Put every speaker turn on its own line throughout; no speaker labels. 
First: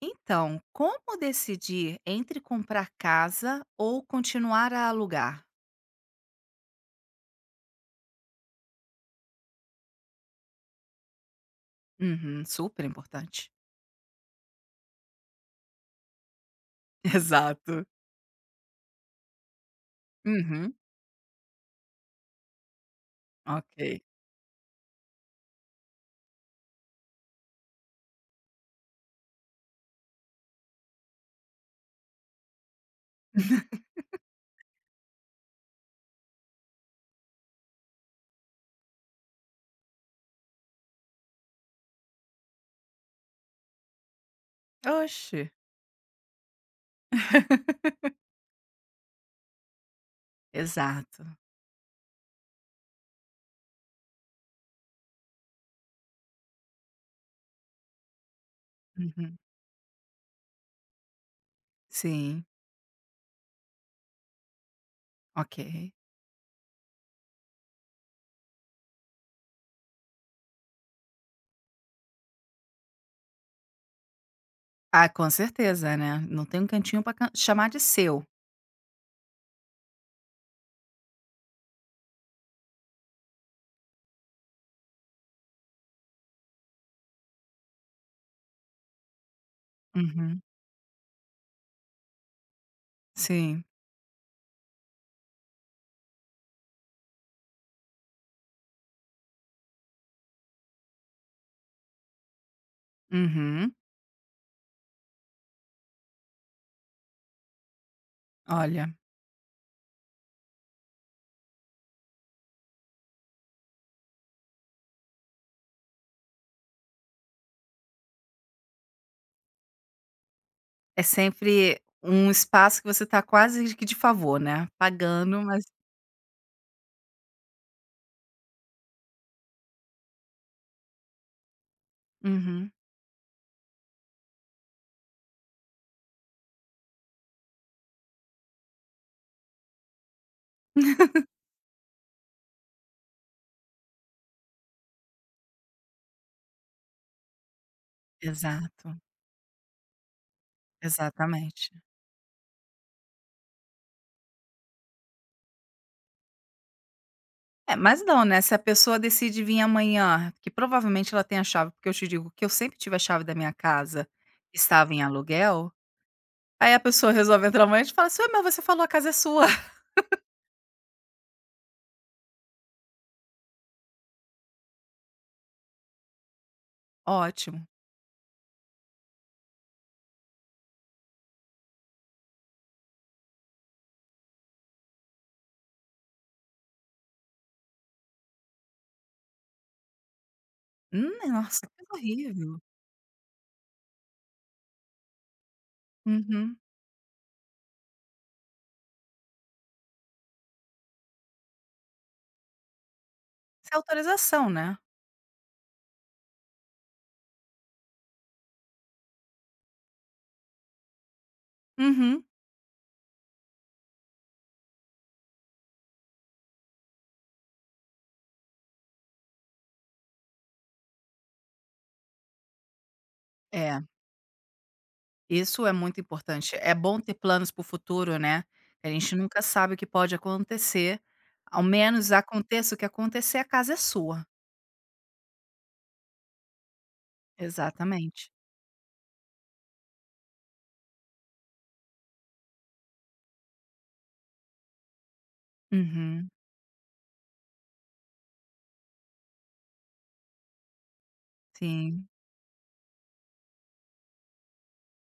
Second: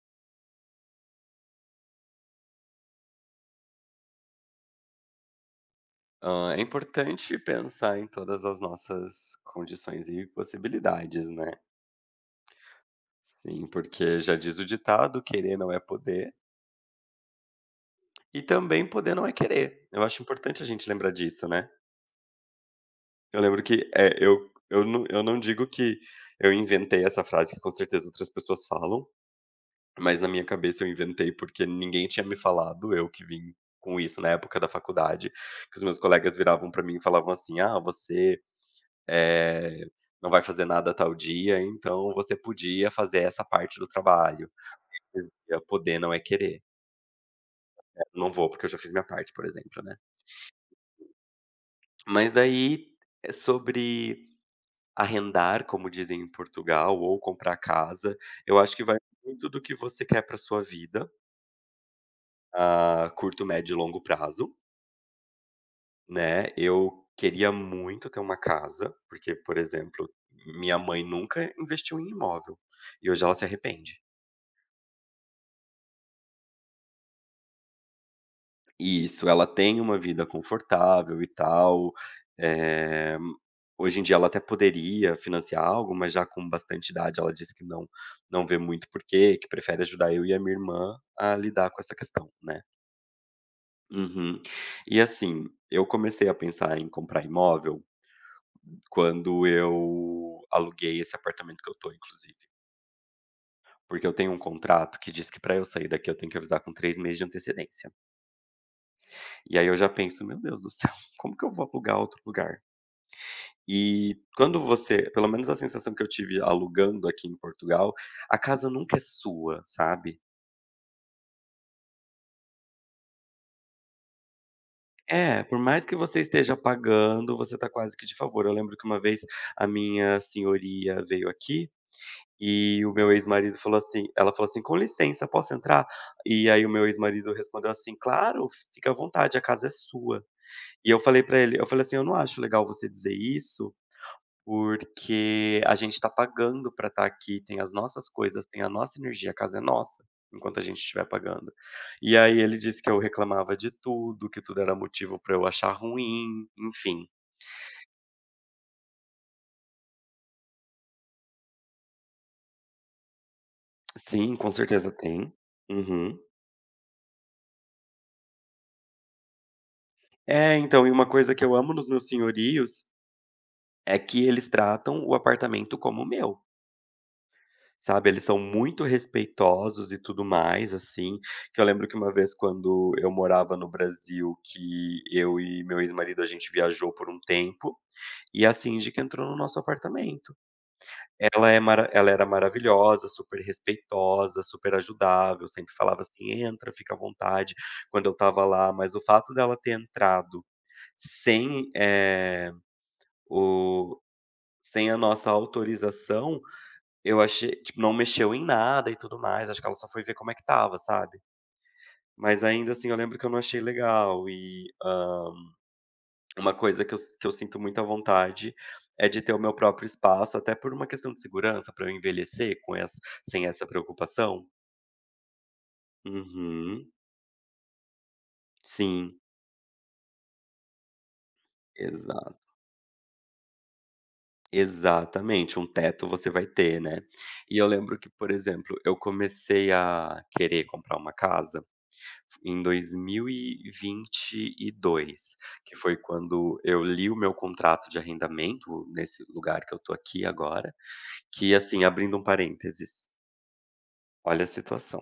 Então, como decidir entre comprar casa ou continuar a alugar?
É importante pensar em todas as nossas condições e possibilidades, né.
Uhum, super importante.
Sim, porque já diz o ditado: "Querer não é poder",
Exato.
e também poder não é querer. Eu acho importante a
Uhum,
gente lembrar disso, né. Eu lembro que,
ok.
eu não digo que eu inventei essa frase, que com certeza outras pessoas falam, mas na minha cabeça eu inventei, porque ninguém tinha me falado, eu que vim com isso na época da faculdade, que os meus colegas viravam pra mim e falavam assim: "Ah, você eh, não vai fazer nada tal dia, então você podia fazer essa parte do trabalho."
Oxe.
Podia poder não é querer. Não vou porque eu já fiz minha parte, por exemplo, né.
Exato.
Mas daí, sobre arrendar, como dizem em Portugal, ou comprar casa, eu acho que vai
Uhum,
muito do que você quer para sua vida,
sim,
a curto, médio e longo prazo,
ok.
né. Eu queria muito ter uma casa, porque, por exemplo, minha mãe nunca investiu em imóvel, e hoje ela se arrepende.
Ah, com certeza, né, não tem um cantinho para chamar de seu.
Isso, ela tem uma vida confortável e tal, eh, hoje em dia ela até poderia financiar algo, mas já com bastante idade ela disse que não não vê muito porquê, que prefere ajudar eu e a
Uhum,
minha irmã a lidar com essa questão, né.
sim.
Uhum. E assim, eu comecei a pensar em comprar imóvel quando eu aluguei esse apartamento que eu tô inclusive,
Uhum.
porque eu tenho um contrato que diz que pra eu sair daqui eu tenho que avisar com 3 meses de antecedência.
Olha,
E aí eu já penso: "Meu Deus do céu, como que eu vou alugar outro lugar?" E quando você pelo menos a sensação que eu tive alugando aqui em Portugal, a casa nunca é sua, sabe.
é sempre um espaço que você tá quase que de favor, né, pagando,
É, por
mas
mais que você esteja pagando, você tá quase que de favor. Eu lembro que uma vez a minha senhoria veio aqui,
uhum.
e o meu ex-marido falou assim ela falou assim: "Com licença, posso entrar?" E aí o meu ex-marido respondeu assim: "Claro, fica à vontade, a casa é sua". E eu falei pra ele, eu falei assim: "Eu não acho legal você dizer isso, porque a gente está pagando para estar aqui, tem as nossas coisas, tem a
Exato,
nossa energia, a casa é nossa, enquanto a gente estiver pagando."
exatamente.
E aí ele disse que eu reclamava de tudo, que tudo era motivo para eu achar ruim, enfim.
É, mas não, né, se a pessoa decide vir amanhã, que provavelmente ela tem a chave, porque eu te digo que eu sempre tive a chave da minha casa,
Sim, com
que
certeza
estava em
tem.
aluguel,
Uhum.
aí a pessoa resolve entrar amanhã e te fala assim: "Ué, mas você falou a casa é sua".
É, então, e uma coisa que eu amo nos meus senhorios, é que eles tratam o apartamento como meu.
Ótimo.
Sabe, eles são muito respeitosos e tudo mais, assim, que eu lembro que uma vez quando eu morava no Brasil, que eu e meu ex-marido a gente viajou por um tempo, e a síndica entrou no nosso apartamento.
Nossa, que coisa
Ela era
horrível.
maravilhosa, super respeitosa, super ajudável, sempre falava assim:
Uhum.
"Entra, fica à vontade", quando eu estava lá, mas o fato dela ter entrado sem, eh,
Sem
o
autorização, né.
sem a nossa autorização, eu achei tipo, não mexeu em nada e tudo mais, acho que ela só foi ver como é que estava, sabe.
Uhum.
Mas ainda assim eu lembro que eu não achei legal e, uma coisa que eu sinto muita vontade é de ter o meu próprio espaço, até por uma questão de segurança, pra eu envelhecer com essa sem essa
É,
preocupação.
isso é muito importante. É
Uhum.
bom ter planos para o futuro, né, a gente
Sim,
nunca sabe o que pode acontecer, ao menos
exato.
aconteça o que acontecer, a casa é sua.
Exatamente, um teto você vai ter, né. E eu lembro que,
Exatamente.
por exemplo, eu comecei a querer comprar uma casa em 2022, que foi
Uhum.
quando eu li o meu contrato de arrendamento nesse lugar que eu tô aqui agora, que assim,
Sim.
abrindo um parênteses, olha a situação.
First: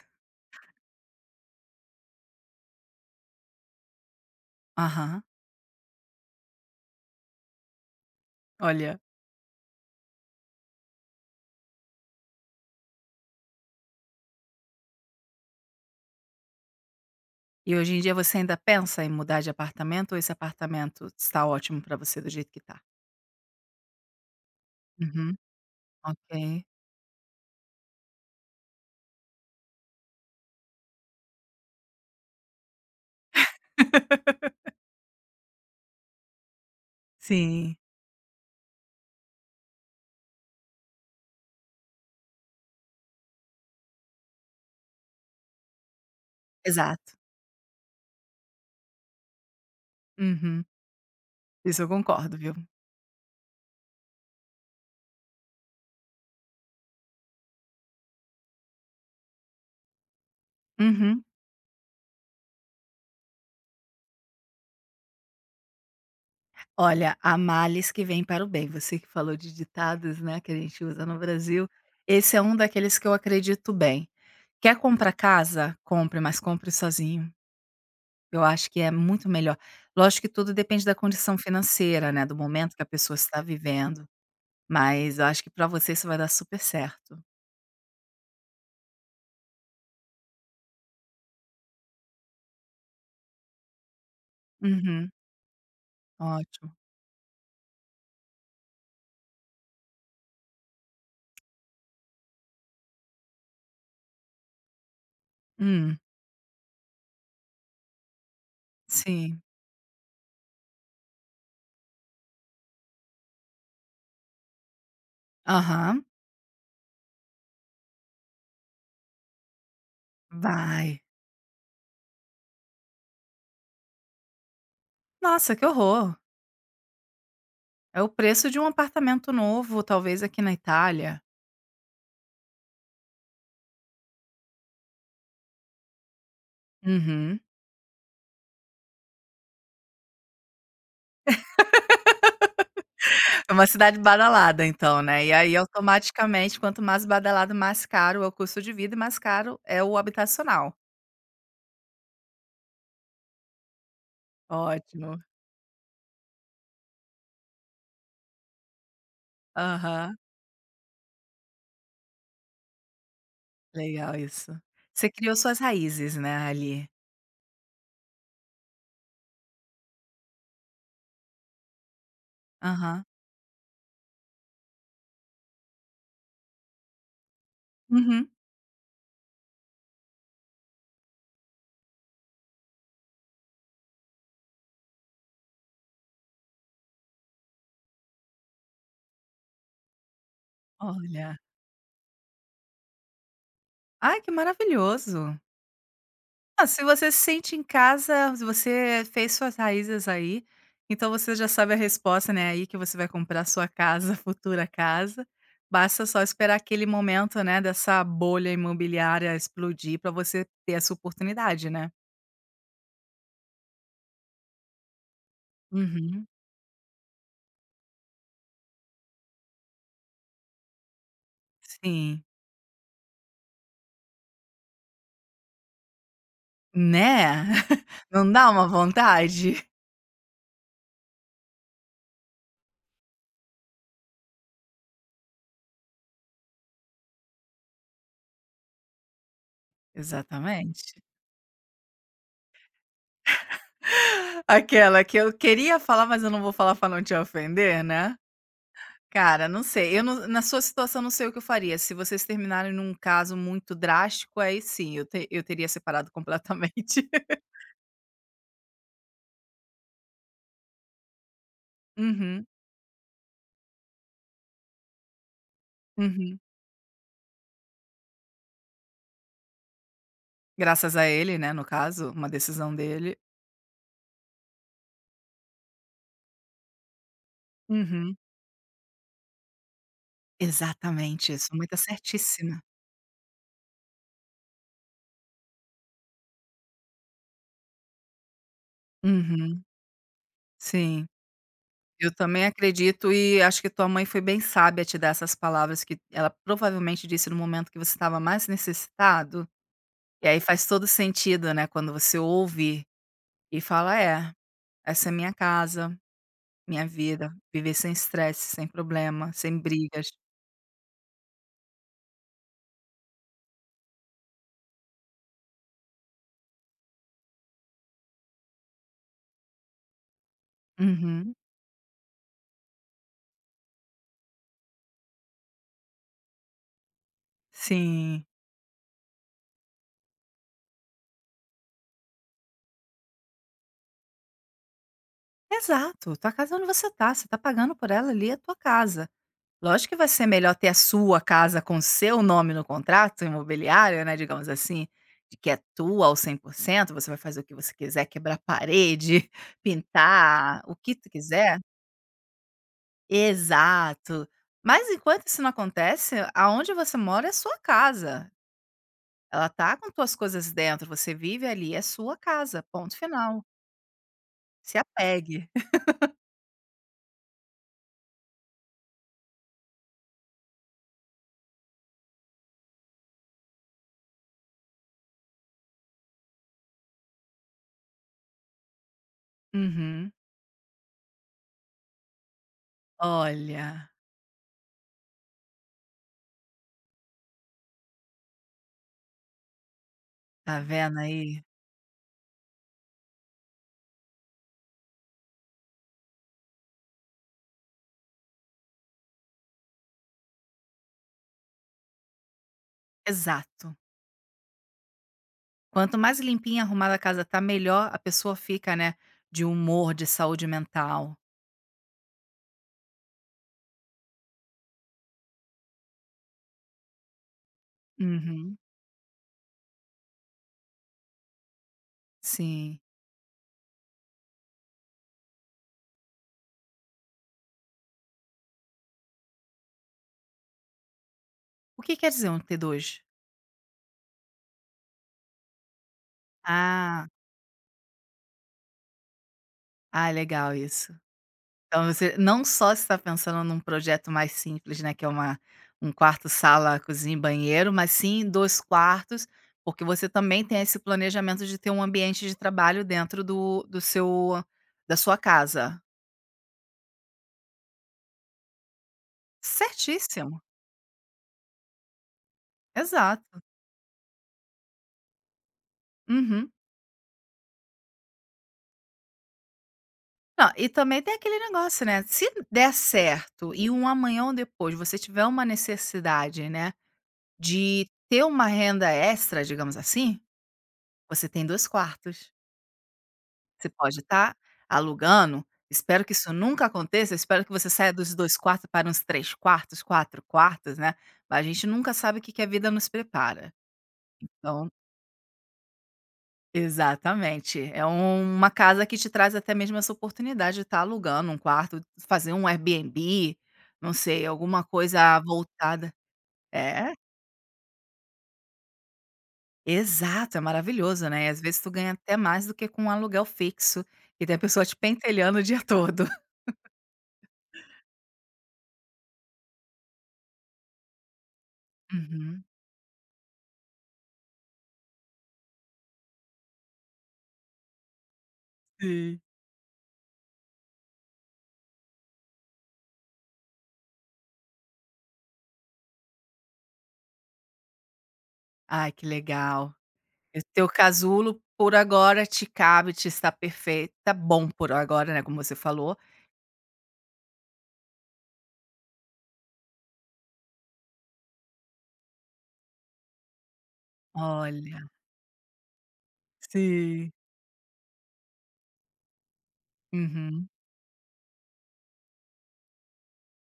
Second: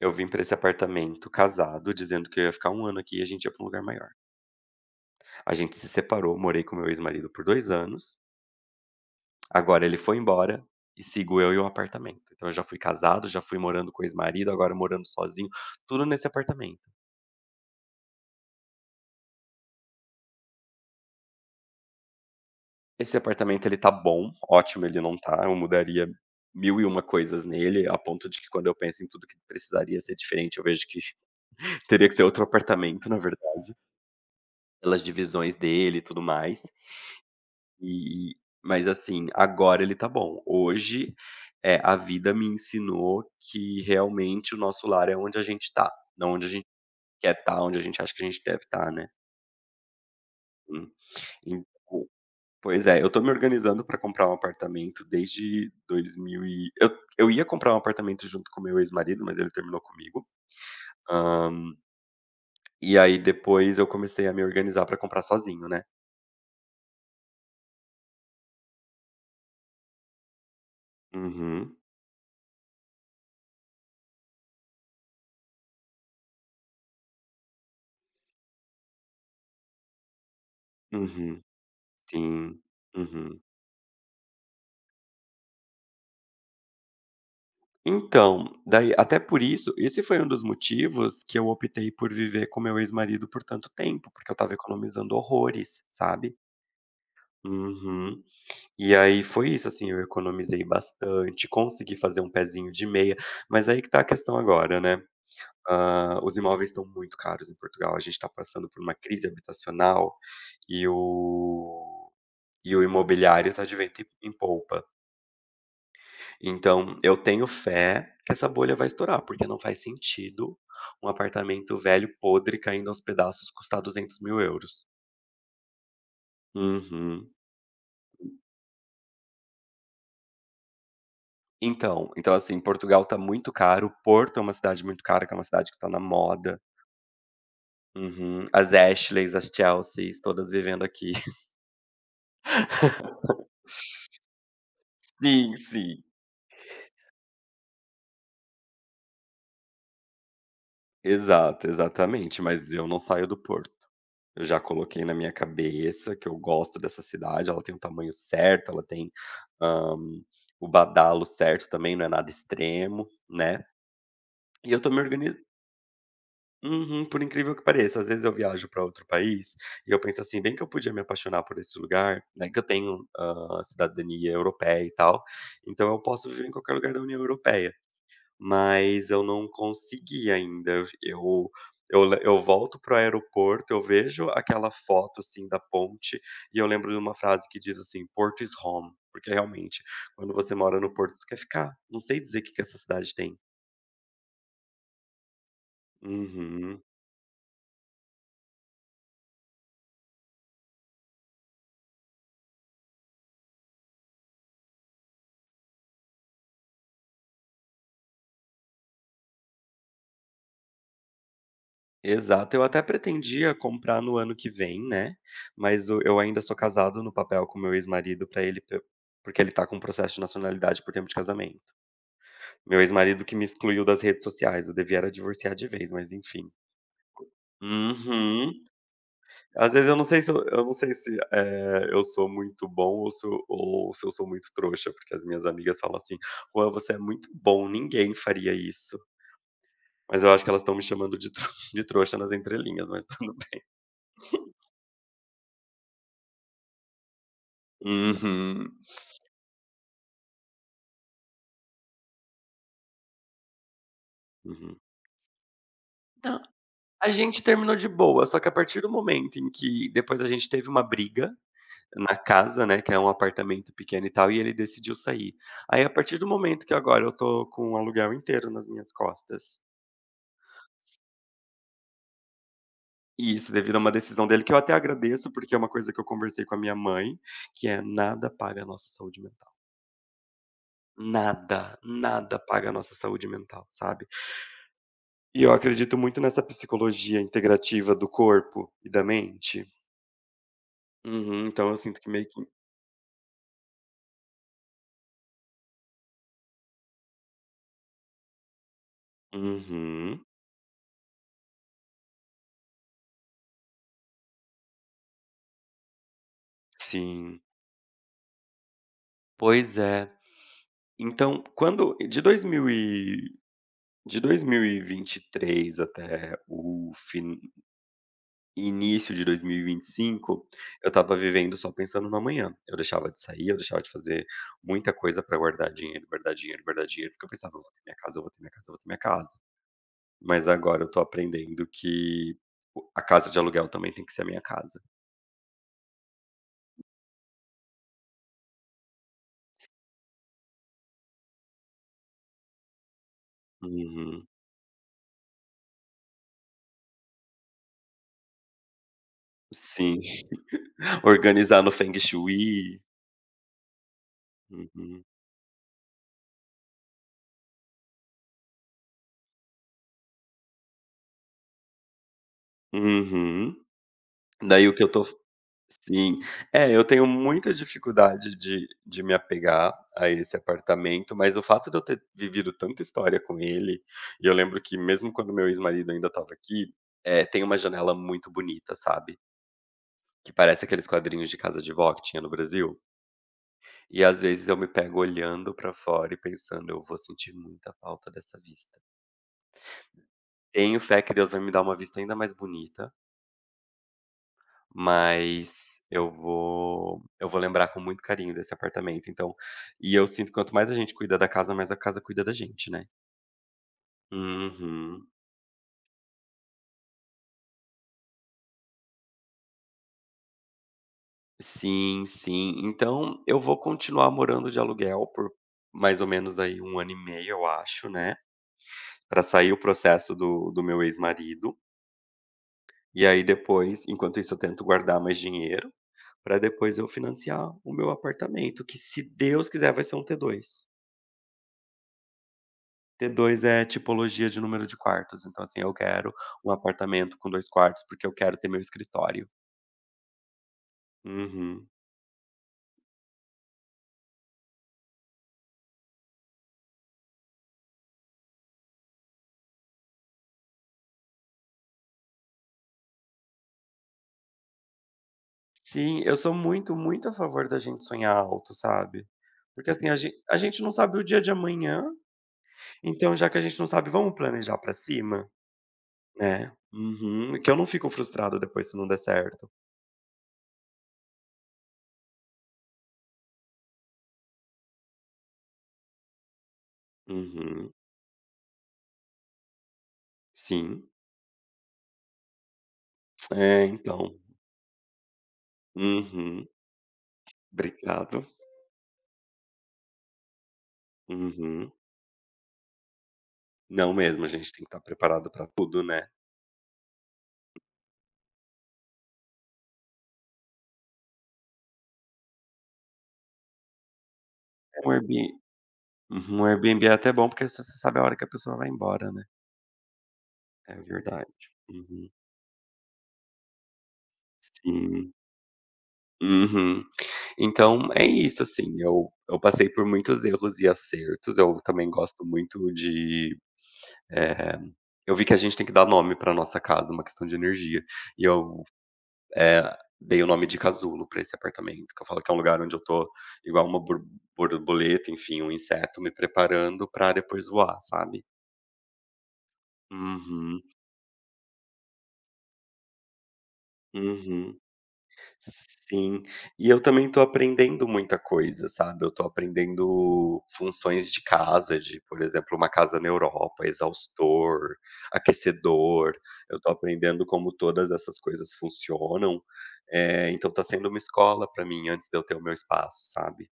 Eu vim pra esse apartamento casado, dizendo que eu ia ficar um ano aqui e a gente ia pra um lugar maior.
Aham.
A gente se separou, morei com meu ex-marido por 2 anos,
Olha.
agora ele foi embora e sigo eu e o apartamento. Então eu já fui casado, já fui morando com o ex-marido, agora morando sozinho, tudo nesse apartamento.
E hoje em dia você ainda pensa em mudar de apartamento ou esse apartamento está ótimo para você do jeito que tá?
Esse apartamento ele tá bom, ótimo ele não
Uhum.
tá, eu mudaria
Ok.
1001 coisas nele, a ponto de que quando eu penso em tudo que precisaria ser diferente, eu vejo que teria que ser outro apartamento, na verdade, pelas divisões dele e tudo mais.
Sim.
E mas assim, agora ele tá bom. Hoje, a vida me ensinou que realmente o nosso lar é onde a gente tá, não onde a gente
Exato.
quer estar, onde a gente acha que a gente deve estar, né.
Uhum.
Hum, então
Isso eu concordo, viu.
pois é, eu tô me organizando pra comprar um apartamento desde 2000 e eu ia comprar um apartamento junto com o meu ex-marido, mas ele terminou comigo.
Uhum.
Hã, e aí depois eu comecei a me organizar pra comprar sozinho, né.
Olha, há males que vêm para o bem. Você que falou de ditados, né, que a gente usa no Brasil,
Uhum,
esse é um daqueles que eu acredito bem. Quer comprar casa? Compre, mas compre sozinho. Eu acho que é muito melhor. Lógico que tudo depende da condição
uhum,
financeira, né, do
sim,
momento que a pessoa
uhum.
está vivendo. Mas eu acho que pra você isso vai dar super certo.
Então, daí até por isso, esse foi um dos motivos que eu optei por viver com meu ex-marido por tanto tempo, porque eu estava
Uhum,
economizando horrores, sabe.
ótimo.
Uhum. E aí foi isso, assim, eu economizei bastante, consegui fazer um pezinho de meia, mas aí que tá a questão agora, né.
Hum,
Os imóveis estão muito caros em Portugal, a gente está passando por uma crise
sim.
habitacional e o e o imobiliário está de vento em polpa.
Aham,
Então eu tenho fé que essa bolha vai estourar, porque não faz sentido
vai.
um apartamento velho, podre, caindo aos pedaços custar 200.000€.
Nossa, que horror.
Uhum.
É o preço de um apartamento novo, talvez aqui na Itália.
Então, assim, Portugal tá muito caro, Porto é uma cidade muito cara, que é uma cidade que tá na moda.
Uhum.
Uhum. As Ashleys, as Chelseas, todas vivendo aqui.
É uma cidade badalada então, né, e aí
Sim, sim.
automaticamente quanto mais badalado, mais caro é o custo de vida e mais caro é o habitacional.
Exato, exatamente, mas eu não saio do Porto. Eu já coloquei na
Ótimo.
minha cabeça que eu gosto dessa cidade, ela tem o tamanho certo, ela tem, hã,
Aham,
o badalo certo também, não é nada extremo, né.
legal isso.
E eu tô me
Você criou
organizando.
suas raízes, né, ali.
Uhum, por incrível que pareça, às vezes eu viajo para outro país e eu penso assim, bem que eu podia me apaixonar por esse lugar, né, que eu
Aham.
tenho, cidadania europeia e tal, então eu posso viver em qualquer lugar da União Europeia,
Uhum.
mas eu não consegui ainda. Eu volto para o aeroporto, eu vejo aquela foto, assim, da ponte e eu lembro de uma frase que diz assim: "Porto is home", porque realmente, quando você mora no Porto, tu quer
Olha.
ficar. Não sei dizer o que que essa cidade tem.
Ai, que maravilhoso. Ah,
Uhum.
se você se sente em casa, se você fez suas raízes aí, então você já sabe a resposta, né, é aí que você vai comprar sua casa, futura casa. Basta só esperar aquele momento, né, dessa bolha imobiliária explodir para você ter essa oportunidade, né.
Exato, eu até pretendia comprar no ano que vem, né, mas o eu
Uhum.
ainda sou casado no papel com meu ex-marido para ele p porque ele tá com um processo de nacionalidade por tempo de casamento.
Sim.
Meu ex-marido que me excluiu das redes sociais, eu devia era divorciar de vez, mas enfim.
Né? Não dá
Uhum.
uma vontade?
Às vezes eu não sei se, eu sou muito bom ou se eu sou muito trouxa, porque as minhas amigas falam assim: "Juan, você é muito bom, ninguém faria isso". Mas eu acho que elas estão me
Exatamente.
chamando de tro de trouxa nas entrelinhas, mas tudo bem.
Aquela que eu queria falar, mas eu não vou falar para não te ofender, né.
Uhum.
Cara, não sei, eu não na sua situação não sei o que eu faria, se vocês terminarem num caso muito drástico, aí
Uhum.
sim, eu teria separado
Não,
completamente.
a gente terminou de boa, só que a partir do momento em que depois a gente teve uma briga na
Uhum,
casa, né, que é um apartamento pequeno e tal, e ele decidiu sair. Aí a partir do
uhum.
momento que agora eu tô com o aluguel inteiro nas minhas costas,
Graças a ele, né, no caso, uma decisão dele.
e isso devido a uma decisão dele que eu até agradeço, porque é uma coisa que eu conversei com a minha mãe, que é
Uhum.
nada paga a nossa saúde mental.
Exatamente, sua mãe tá
Nada, nada
certíssima.
paga a nossa saúde mental, sabe. E eu acredito muito nessa psicologia integrativa do corpo e da
Uhum,
mente.
sim.
Uhum, então eu sinto que
Eu
meio que
também acredito e acho que tua mãe foi bem sábia te dar essas palavras que ela provavelmente disse no momento que você estava mais necessitado,
uhum.
e aí faz todo sentido, né, quando você ouve e fala: "É, essa é minha casa". Minha vida,
Sim,
viver sem estresse, sem problema, sem
pois
brigas.
é. Então, quando de dois mil e vinte e três até o fin início de dois mil e vinte e cinco eu tava
Uhum.
vivendo só pensando no amanhã. Eu deixava de sair, eu deixava de fazer muita coisa pra guardar dinheiro, guardar dinheiro, guardar dinheiro, porque eu pensava: "Eu vou ter minha casa, eu
Sim.
vou ter minha casa, eu vou ter minha casa". Mas agora eu tô aprendendo que o a casa de aluguel também tem que ser a minha casa.
Exato, tua casa é onde você tá pagando por ela ali, é tua casa. Lógico que vai ser melhor ter a sua casa com seu nome no contrato imobiliário, né,
Uhum.
digamos assim, de que é tua ao 100% você vai fazer o que você quiser, quebrar parede,
Sim.
pintar, o que tu quiser.
Organizar no feng shui.
Exato. Mas
Uhum.
enquanto isso não acontece, aonde você mora é sua casa. Ela tá com tuas coisas dentro, você vive ali, é sua casa, ponto final,
Uhum. Daí o
se
que eu tô
apegue.
sim. É, eu tenho muita dificuldade de me apegar a esse apartamento, mas o fato de eu ter vivido tanta história com ele, e eu lembro que mesmo quando meu ex-marido ainda estava aqui, é tem uma janela muito bonita, sabe,
Uhum.
que parece aqueles quadrinhos de casa de vó que tinha no Brasil.
Olha,
E às vezes eu me pego olhando pra fora e pensando: "Eu vou sentir muita falta dessa vista".
tá
Tenho
vendo
fé que Deus vai
aí?
me dar uma vista ainda mais bonita. Mas eu vou lembrar com muito carinho desse apartamento, então, e eu sinto que quanto mais a gente cuida da casa, mais a casa cuida da gente, né.
Exato.
Uhum.
Quanto mais limpinha e arrumada a casa tá, melhor a pessoa fica, né, de humor, de saúde mental.
Sim, sim. Então eu vou continuar morando de aluguel por mais ou menos aí um ano e meio, eu acho, né,
Uhum.
pra sair o processo do meu ex-marido.
Sim.
E aí depois, enquanto isso, eu tento guardar mais dinheiro, pra depois eu financiar o meu apartamento, que se Deus quiser vai ser um T2.
O que quer dizer um t dois?
T2 é tipologia de número de quartos, então, assim, eu quero um
Ah,
apartamento com 2 quartos, porque eu quero ter meu escritório.
ah, legal isso.
Uhum.
Então você não só está pensando num projeto mais simples, né, que é uma um quarto, sala, cozinha e banheiro, mas sim 2 quartos, porque você também tem esse planejamento de ter um ambiente de trabalho dentro do seu da sua casa.
Sim, eu sou muito, muito a favor da gente sonhar alto, sabe. Porque, assim, a gente, a
Certíssimo.
gente não sabe o dia de amanhã, então já que a
Exato.
gente não sabe, vamos planejar pra cima,
Uhum.
né. Uhum. Que eu não fico frustrado depois se não der certo.
Não, e também tem aquele negócio, né, se der certo e um amanhã ou depois você tiver uma necessidade, né,
Uhum.
de ter uma renda extra, digamos assim,
Sim.
você tem 2 quartos.
É,
Você pode
então.
estar alugando, espero que isso
Uhum.
nunca aconteça, espero que você saia dos
Obrigado.
2 quartos para uns 3 quartos, 4 quartos, né, mas a gente
Uhum.
nunca sabe o que que a vida nos prepara.
Não mesmo, a gente tem que
Então
estar preparado pra tudo, né.
exatamente, é um- uma casa que te traz até mesmo essa oportunidade de estar alugando um quarto, fazer um Airbnb, não sei, alguma
É um
coisa
Airbn
voltada
Uhum, o Airbnb é
é,
até bom, porque você sabe a hora que a pessoa vai embora, né.
exato, é
É
maravilhoso, né,
verdade.
e às vezes tu ganha
Uhum.
até mais do que com um aluguel fixo, e tem a pessoa te
Sim.
pentelhando o dia todo.
Uhum. Então é isso, assim, eu passei por muitos erros e acertos, eu também gosto
Uhum,
muito de, eh, eu vi que a gente tem que dar nome para nossa casa, uma questão de energia, e eu,
sim.
eh, dei o nome de Casulo para esse apartamento, que eu falo que é um lugar onde eu tô igual uma borboleta, enfim, um inseto, me preparando para depois voar, sabe.
Ai, que legal. E
Uhum,
teu casulo, por agora, te cabe, te está perfeito tá bom
uhum.
por agora, né, como você falou.
Sim, e eu também tô aprendendo muita coisa, sabe, eu tô aprendendo funções de casa, de, por exemplo, uma casa na Europa, exaustor,
Olha,
aquecedor, eu tô
sim.
aprendendo como todas essas coisas funcionam,
Uhum.
então tá sendo uma escola pra mim antes de eu ter o meu espaço, sabe.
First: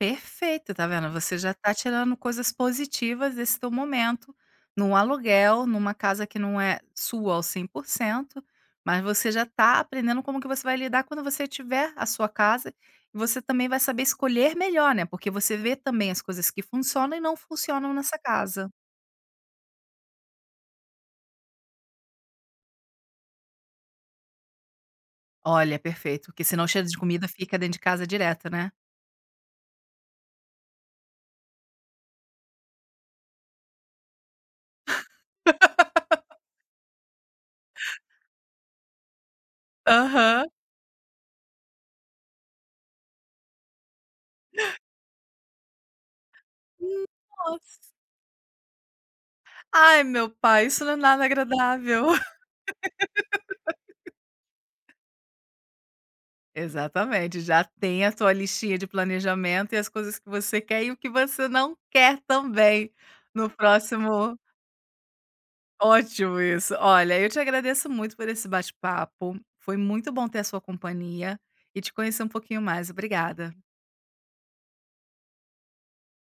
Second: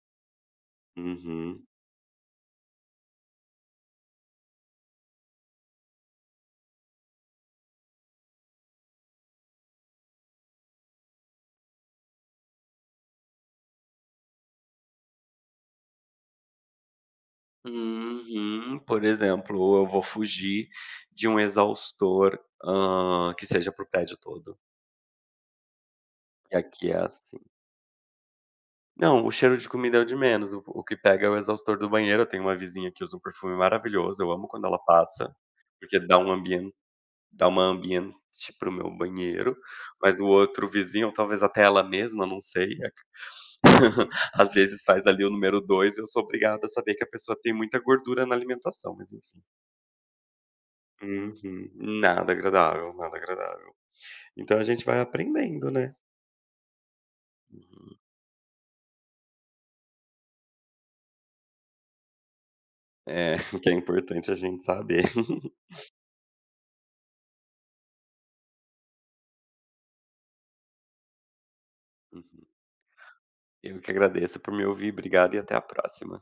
Perfeito, tá vendo? Você já
Uhum.
tá tirando coisas positivas desse teu momento, num aluguel, numa casa que não é sua ao 100%, mas você já tá aprendendo como que você vai lidar quando você tiver a sua casa, e você também vai saber escolher melhor, né, porque você vê também as coisas que funcionam e não funcionam nessa casa.
Uhum. Por exemplo, eu vou fugir de um exaustor, que seja para o prédio todo,
Olha, perfeito, porque
e
senão o cheiro
aqui
de
é
comida
assim.
fica dentro de casa direto, né?
Não, o cheiro de comida é o de menos, o que pega é o exaustor do banheiro. Eu tenho uma vizinha que usa um perfume maravilhoso, eu amo quando ela passa, porque dá uma ambiente para o meu banheiro, mas o
Aham.
outro vizinho, ou talvez até ela mesma, não sei, às vezes faz ali o número 2. Eu sou obrigado a saber que a pessoa tem muita
Nossa.
gordura na alimentação, mas enfim.
Ai, meu pai, isso não é nada
Uhum.
agradável.
Nada agradável, nada agradável. Então a gente vai aprendendo, né.
Exatamente, já tem a tua listinha de planejamento e as coisas que você quer e o que você não quer também
É,
no
que é importante a
próximo
gente saber.
ótimo isso. Olha, eu te agradeço muito por esse bate-papo, foi muito bom ter a sua companhia e te conhecer um pouquinho mais. Obrigada.
Eu que agradeço por me ouvir, obrigado e até a próxima.